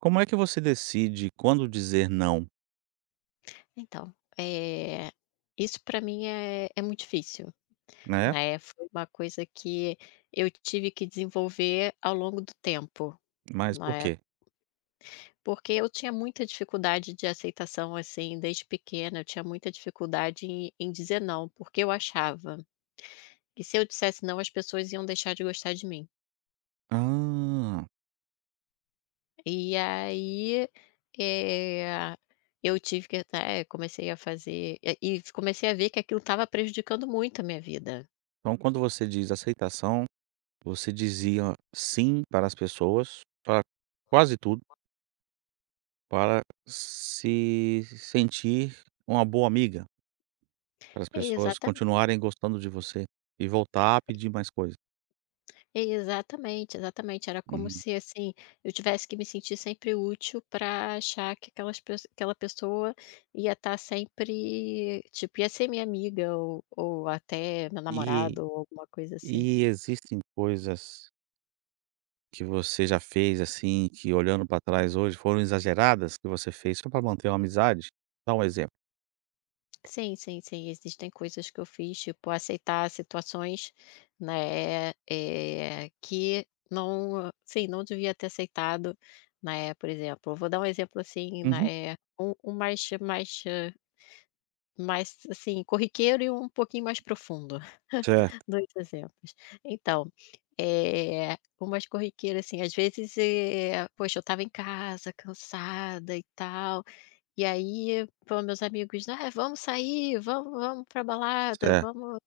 Como é que você decide quando dizer não, Então, isso para mim é muito difícil, né, né, foi uma coisa que eu tive que desenvolver ao longo do tempo, mas por né, quê? porque eu tinha muita dificuldade de aceitação, assim, desde pequena, eu tinha muita dificuldade em dizer não, porque eu achava que se eu dissesse não, as pessoas iam deixar de gostar de mim. Ah, E aí, eh, eu tive que até comecei a fazer e comecei a ver que aquilo estava prejudicando muito a minha vida. então quando você diz aceitação, você dizia sim para as pessoas, para quase tudo, para se sentir uma boa amiga, para as pessoas Exata continuarem gostando de você e voltar a pedir mais coisas. Exatamente, exatamente. Era como Uhum. se, assim, eu tivesse que me sentir sempre útil para achar que aquela pessoa ia estar sempre tipo, ia ser minha amiga ou até meu E namorado ou alguma coisa assim. e existem coisas que você já fez, assim, que olhando para trás hoje foram exageradas, que você fez só para manter uma amizade? Dá um exemplo. Sim, sim, sim, existem coisas que eu fiz, tipo, aceitar situações, né, que não sim, não devia ter aceitado, né, por exemplo, eu vou dar um exemplo, assim, Uhum. né, mais mais Mais, assim, corriqueiro e um pouquinho mais profundo. Certo, Dois exemplos. Então, umas corriqueiras, assim, às vezes, poxa, eu estava em casa cansada e tal, e aí, pô, meus amigos: "Ah, vamos sair, vamos pra balada, certo. vamos."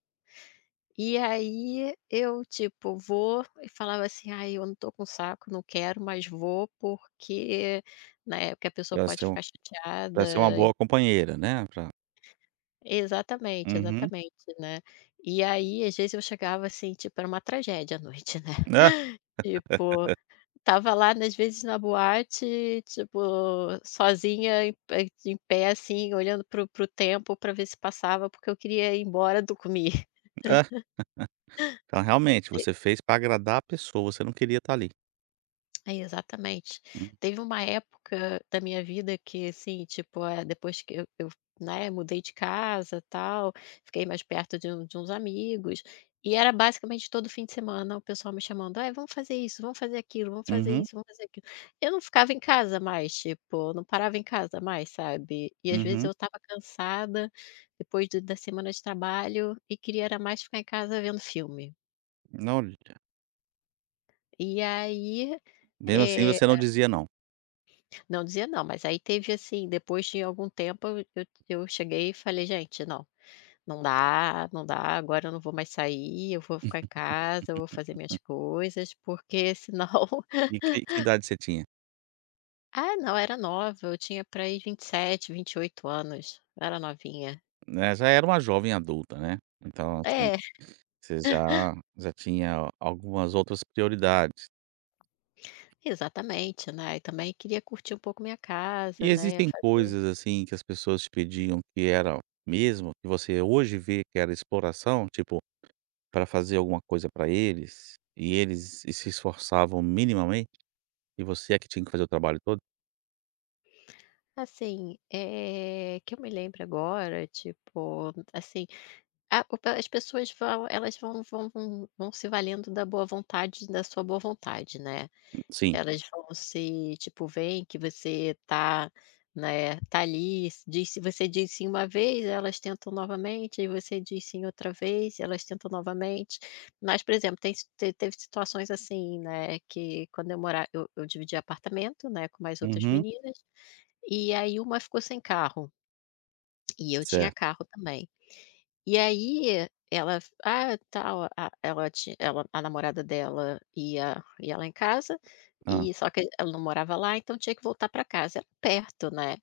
E aí eu, tipo, vou e falava assim: "Ai, eu não tô com saco, não quero, mas vou porque", né, porque a pessoa Pra pode ser um ficar chateada. pra ser uma boa companheira, né, pra Exatamente, uhum. exatamente, né. E aí, às vezes, eu chegava, assim, tipo, era uma tragédia à noite, né. É, Tipo, tava lá, né, às vezes, na boate, tipo, sozinha, em pé, assim, olhando pro tempo, pra ver se passava, porque eu queria ir embora do comi é. Então, realmente, você fez pra agradar a pessoa, você não queria estar ali. É, exatamente. Hum. Teve uma época da minha vida que, assim, tipo, depois que eu, né, mudei de casa, tal, fiquei mais perto de de uns amigos, e era basicamente todo fim de semana o pessoal me chamando: "Ai, vamos fazer isso, vamos fazer aquilo, vamos fazer Uhum, isso, vamos fazer aquilo." Eu não ficava em casa mais, tipo, eu não parava em casa mais, sabe. E às vezes uhum. eu estava cansada, depois do da semana de trabalho, e queria era mais ficar em casa vendo filme. Não, olha, E aí, mesmo assim eh você não dizia não. não dizia não, mas aí teve assim, depois de algum tempo eu cheguei e falei: "Gente, não, não dá, não dá, agora eu não vou mais sair, eu vou ficar em casa, eu vou fazer minhas coisas, porque senão" E que idade você tinha? Ah, não, era nova, eu tinha para aí 27, 28 anos, era novinha. Né, já era uma jovem adulta, né. Então, assim, É, você já já tinha algumas outras prioridades. exatamente, né, e também queria curtir um pouco minha casa, E né, existem fazer coisas, assim, que as pessoas te pediam que era mesmo, que você hoje vê que era exploração? Tipo para fazer alguma coisa para eles, e eles e se esforçavam minimamente, e você é que tinha que fazer o trabalho todo? assim, que eu me lembro agora, tipo, assim. A o pe As pessoas vão, elas vão se valendo da boa vontade, da sua boa vontade, né. Sim. Elas vão, se tipo, veem que você tá, né, tá ali, se você diz sim uma vez, elas tentam novamente, aí você diz sim outra vez, elas tentam novamente. Mas, por exemplo, tem si te teve situações assim, né, que quando eu mora eu dividi apartamento, né, com mais outras Uhum. meninas, e aí uma ficou sem carro. E eu tinha Certo. carro também. E aí ela f ah, tal, a ela ti ela a namorada dela ia lá em casa, Hã. e só que ela não morava lá, então tinha que voltar para casa, era perto, né.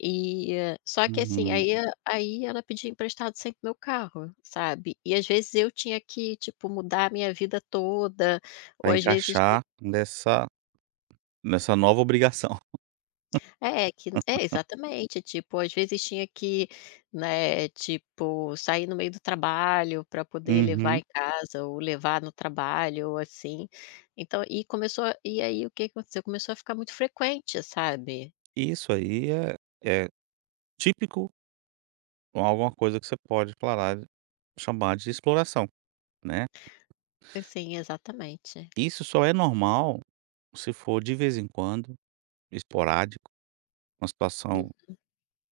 E, só que assim, Uhum. Aí ela pedia emprestado sempre meu carro, sabe. E às vezes eu tinha que, tipo, mudar a minha vida toda, ou Pra às vezes. encaixar nessa nessa nova obrigação. É, que é, exatamente. Tipo, às vezes tinha que, né, tipo, sair no meio do trabalho para poder levar Uhum. em casa ou levar no trabalho ou assim. Então, e começou, e aí o que aconteceu? Começou a ficar muito frequente, sabe. Isso aí é é típico ou alguma coisa que você pode falar chamar de exploração, né. Sim, exatamente. Isso só é normal se for de vez em quando, esporádico, uma Hum, situação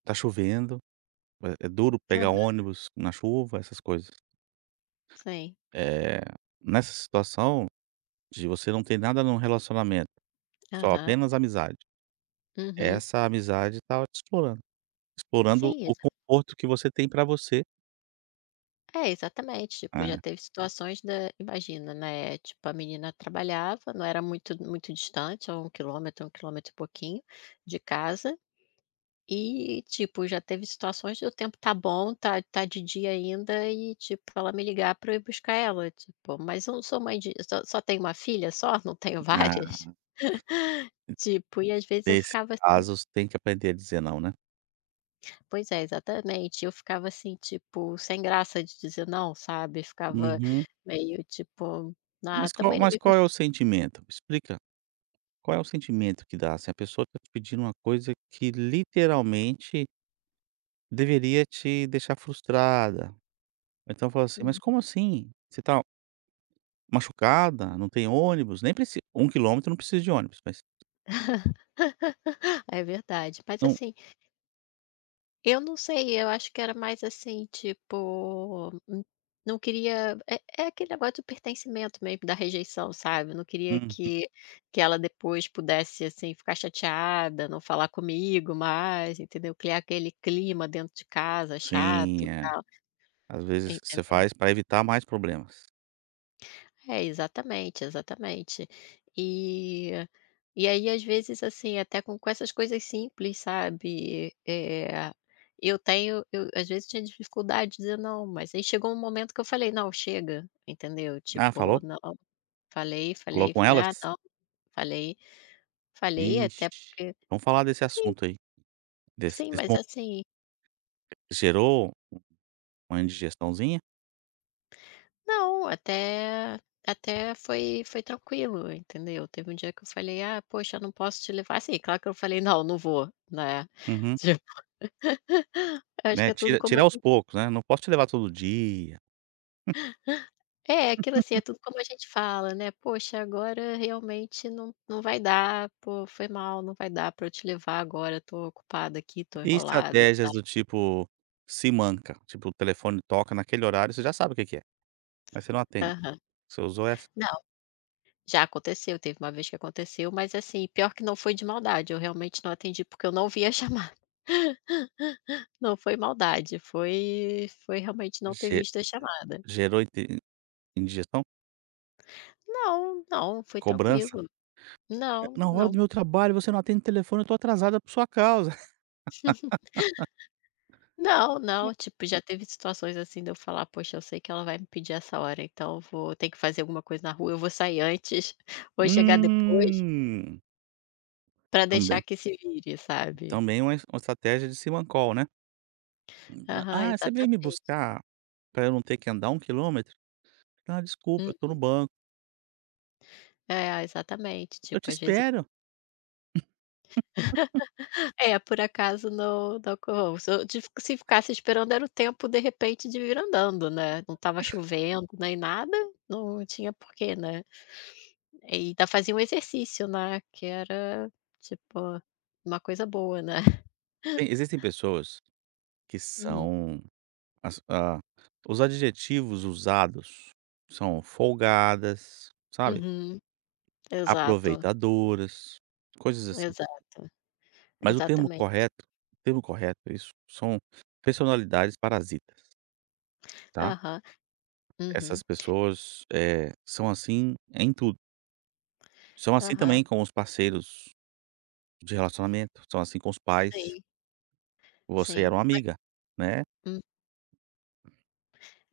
tá chovendo, é é duro pegar aham, ônibus na chuva, essas coisas. sim. Eh, nessa situação de você não ter nada num relacionamento, só Aham. apenas amizade, Uhum. essa amizade tá te explorando, explorando Sim, o exa conforto que você tem para você. É, exatamente. Tipo, já Ah, teve situações da, imagina, né, tipo, a menina trabalhava, não era muito muito distante, a 1 quilômetro, um quilômetro e pouquinho de casa. E, tipo, já teve situações de o tempo tá bom, tá de dia ainda e, tipo, ela me ligar pra eu ir buscar ela, tipo, mas eu não sou mãe de, só tenho uma filha só, não tenho ah, várias? Tipo, e às vezes eu nesses ficava assim. casos tem que aprender a dizer não, né. Pois é, exatamente, eu ficava assim, tipo, sem graça de dizer não, sabe, ficava Uhum. meio tipo: "Ah, também não Mas me qual é custa." o sentimento? Explica, qual é o sentimento que dá. Se a pessoa está te pedindo uma coisa que literalmente deveria te deixar frustrada, ou então fala assim: "Mas Uhum. como assim? Você tá machucada, não tem ônibus, nem preci 1 quilômetro não precisa de ônibus, mas É verdade, mas não assim. Eu não sei, eu acho que era mais assim, tipo, não queria, é aquele negócio do pertencimento mesmo, da rejeição, sabe, não queria uhum". que ela depois pudesse, assim, ficar chateada, não falar comigo mais, entendeu, criar aquele clima dentro de casa chato, e Sim, é. tal, Às vezes você entendeu. faz para evitar mais problemas. É, exatamente, exatamente. E e aí, às vezes, assim, até com essas coisas simples, sabe, eu, às vezes, tinha dificuldade de dizer não, mas aí chegou um momento que eu falei: "Não, chega", entendeu, Ah, tipo, falou? não, falei, Falou falei, com falei: "Ah, elas? não", falei, falei até. Ixi, vamos falar desse Sim, assunto aí, desse sim, desse mas mo assim. gerou uma indigestãozinha? Não, até foi, tranquilo, entendeu. Teve um dia que eu falei: "Ah, poxa, eu não posso te levar", assim, claro que eu falei: "Não, não vou", né. Uhum. Acho que Né, é tudo tira como tira aos poucos, né, não posso te levar todo dia. é, aquilo assim, é tudo como a gente fala, né: "Poxa, agora realmente não vai dar. Pô, foi mal, não vai dar pra eu te levar agora, tô ocupada aqui, tô E enrolada", tá. estratégias do tipo se manca tipo, o telefone toca naquele horário, você já sabe o que que é, mas você não atende. Aham. Você usou essa? Não, já aconteceu, teve uma vez que aconteceu, mas assim, pior que não foi de maldade, eu realmente não atendi, porque eu não vi a chamada. Não foi maldade, foi realmente não ter Ge visto a chamada. gerou inte indigestão? Não, não, foi Cobrança? tranquilo. Não, "Na hora do não. meu trabalho você não atende o telefone, eu tô atrasada por sua causa". Não, não, tipo, já teve situações assim de eu falar: "Poxa, eu sei que ela vai me pedir essa hora, então eu vou ter que fazer alguma coisa na rua, eu vou sair antes, vou chegar depois, Hum, pra deixar também que se vire", sabe. também é uma es uma estratégia de ciman call, né. Aham, "Ah, você veio me exatamente. buscar para eu não ter que andar um quilômetro? Ah, desculpa, Hum. eu tô no banco". É, exatamente, "Eu tipo, te às vezes espero". É, por acaso não co se eu tive se ficasse esperando era o tempo, de repente, de vir andando, né, não estava chovendo nem nada, não tinha porquê, né. E ainda fazia um exercício, né, que era, tipo, uma coisa boa, né. Tem existem pessoas que Hum. são as a os adjetivos usados são folgadas, sabe, Uhum. Exato, aproveitadoras, coisas assim. exato. Mas Exatamente. O termo correto, isso são personalidades parasitas, tá. Aham. Uhum. Essas pessoas, são assim em tudo. São assim Aham. também com os parceiros de relacionamento, são assim com os pais. Sim, Você sim. era uma amiga, né,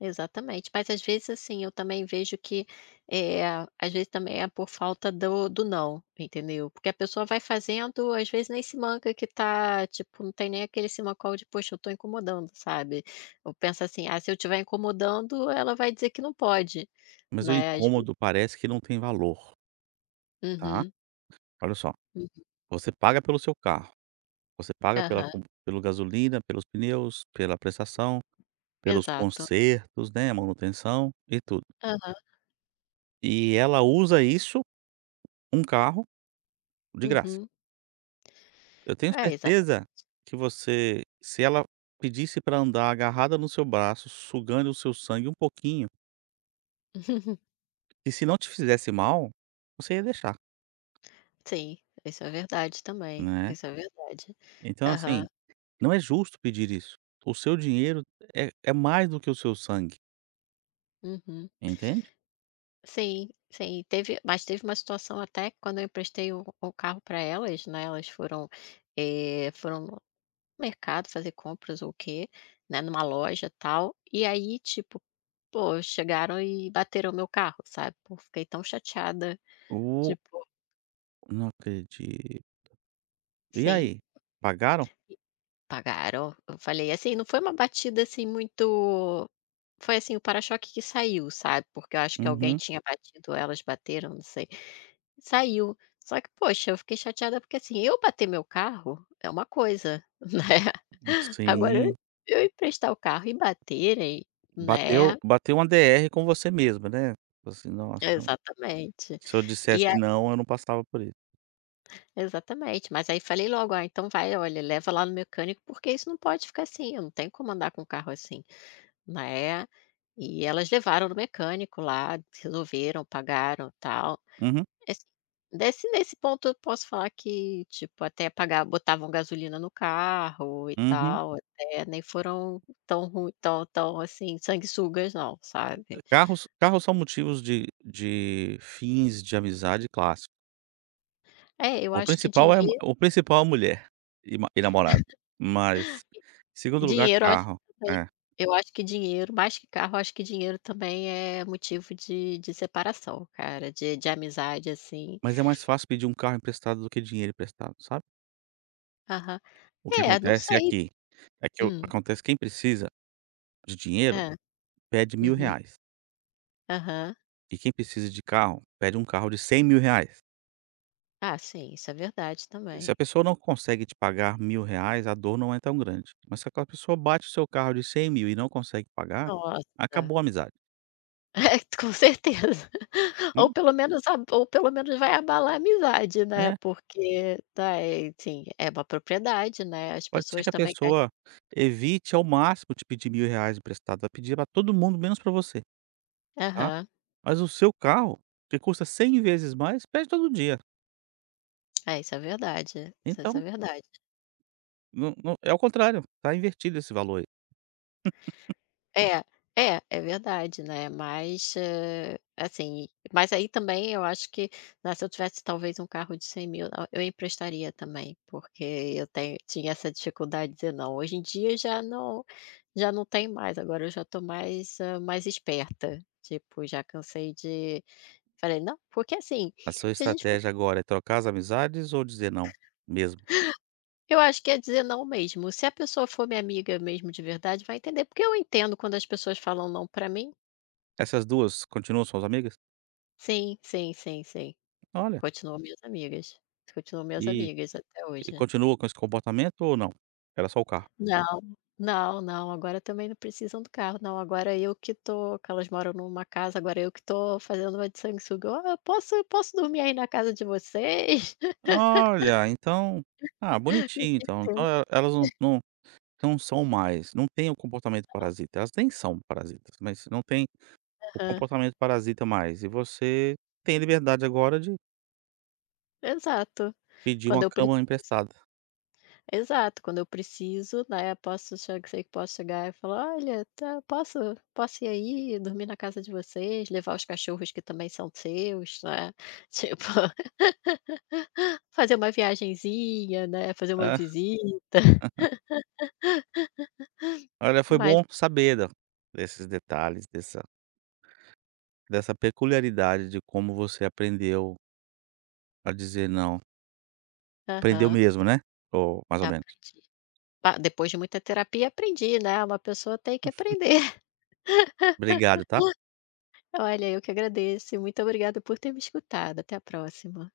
Exatamente. Mas às vezes, assim, eu também vejo que, eh, às vezes também é por falta do não, entendeu? Porque a pessoa vai fazendo, às vezes nem se manca que tá, tipo, não tem nem aquele se mocol de: "Poxa, eu tô incomodando", sabe? Eu penso assim: "Ah, se eu estiver incomodando, ela vai dizer que não pode", mas o né, às ve incômodo parece que não tem valor, tá. uhum, Olha só, uhum. você paga pelo seu carro, você paga pela Aham, com pelo gasolina, pelos pneus, pela prestação, pelos exato. consertos, né, manutenção e tudo. Aham, E ela usa isso, um carro, de graça. uhum. Eu tenho É, exata certeza que você, se ela pedisse para andar agarrada no seu braço, sugando o seu sangue um pouquinho, e se não te fizesse mal, você ia deixar, Sim, isso é verdade também, né. isso é verdade. Então, assim, Aham, não é justo pedir isso. O seu dinheiro é é mais do que o seu sangue, uhum. entende? Sim, sim. Teve uma situação até que quando eu emprestei o carro para elas, né, elas foram no mercado fazer compras ou o quê, né, numa loja, tal, e aí, tipo, pô, chegaram e bateram o meu carro, sabe. Pô, fiquei tão chateada, O tipo. não acredito. E Sim, aí, pagaram? pagaram. Eu falei assim, não foi uma batida, assim, muito. Foi assim, o para-choque que saiu, sabe, porque eu acho que alguém Uhum. tinha batido, elas bateram, não sei. Saiu. Só que, poxa, eu fiquei chateada porque, assim, eu bater meu carro é uma coisa, né. Agora eu Sim. eu emprestar o carro e baterem, Bateu né. bateu uma DR com você mesma, né. Assim: "Nossa, Exatamente. se eu dissesse E a não, eu não passava por isso". Exatamente. Mas aí falei logo: "Ah, então vai, olha, leva lá no mecânico, porque isso não pode ficar assim, eu não tenho como andar com o carro assim", né. E elas levaram no mecânico lá, resolveram, pagaram, tal. Uhum, Assim, desse nesse ponto eu posso falar que, tipo, até pagar, botavam gasolina no carro e uhum. tal, até nem foram tão ruim, assim, sanguessugas não, sabe. Carros são motivos de fins de amizade clássico. É, eu acho que dinheiro, O principal é a mulher e ma e namorado, mas em segundo lugar dinheiro eu acho carro, que também é. eu acho que dinheiro, mais que carro, eu acho que dinheiro também é motivo de separação, cara, de amizade, assim. Mas é mais fácil pedir um carro emprestado do que dinheiro emprestado, sabe. Aham. O que É, não acontece sei. É que o Hum. acontece quem precisa de dinheiro É. pede mil Uhum. reais Aham. e quem precisa de carro pede um carro de 100.000 reais. Ah, sim, isso é verdade Se a também. pessoa não consegue te pagar 1.000 reais, a dor não é tão grande. Mas se aquela pessoa bate o seu carro de 100.000 e não consegue pagar, Nossa. acabou a amizade. É, com certeza. Hum. Ou pelo menos vai abalar a amizade, né, É, porque tá, é, sim, é uma propriedade, né, as pode ser pessoas que a também gas pessoa evite ao máximo te pedir 1.000 reais emprestado, vai pedir pra todo mundo menos pra você, tá? aham. Mas o seu carro, que custa 100 vezes mais, pede todo dia. É, isso é verdade, isso é Então, verdade. não, não- é o contrário, tá invertido esse valor aí. É, é, é verdade, né, mas, assim, mas aí também eu acho que, né, se eu tivesse talvez um carro de 100.000, a eu emprestaria também, porque eu tenho tinha essa dificuldade de dizer não. Hoje em dia já não, tem mais, agora eu já estou mais, mais esperta, tipo, já cansei de falei: "Não", porque assim, A sua se a gente for estratégia agora é trocar as amizades ou dizer não mesmo? eu acho que é dizer não mesmo, se a pessoa for minha amiga mesmo de verdade vai entender, porque eu entendo quando as pessoas falam não pra mim. Essas duas continuam suas amigas? Sim, sim, sim, sim. Olha, Continuam minhas amigas, continuam minhas e amigas até E hoje. continua com esse comportamento ou não? Era só o carro? Não, não, não, agora também não precisam do carro, não, agora eu que tô, que elas moram numa casa, agora eu que tô fazendo uma de sanguessuga: "Ó, eu posso dormir aí na casa de vocês?" Olha, então ah, bonitinho então. Então e elas não são mais, não tem o comportamento parasita. Elas nem são parasitas, mas não tem o Aham, comportamento parasita mais. E você tem liberdade agora de exato. pedir Quando uma eu cama preciso, emprestada. exato, quando eu preciso, né, posso chegar sei que posso chegar e falar: "Olha, tá, posso ir aí dormir na casa de vocês, levar os cachorros que também são seus", né, tipo. Fazer uma viagenzinha, né, fazer uma É. visita, Olha, foi mas. bom saber da desses detalhes, dessa dessa peculiaridade de como você aprendeu a dizer não. Aprendeu Aham, mesmo, né? Ou mais ou menos. aprendi. Pa Depois de muita terapia aprendi, né, uma pessoa tem que aprender. Obrigado, tá? Olha, eu que agradeço e muito obrigada por ter me escutado, até a próxima.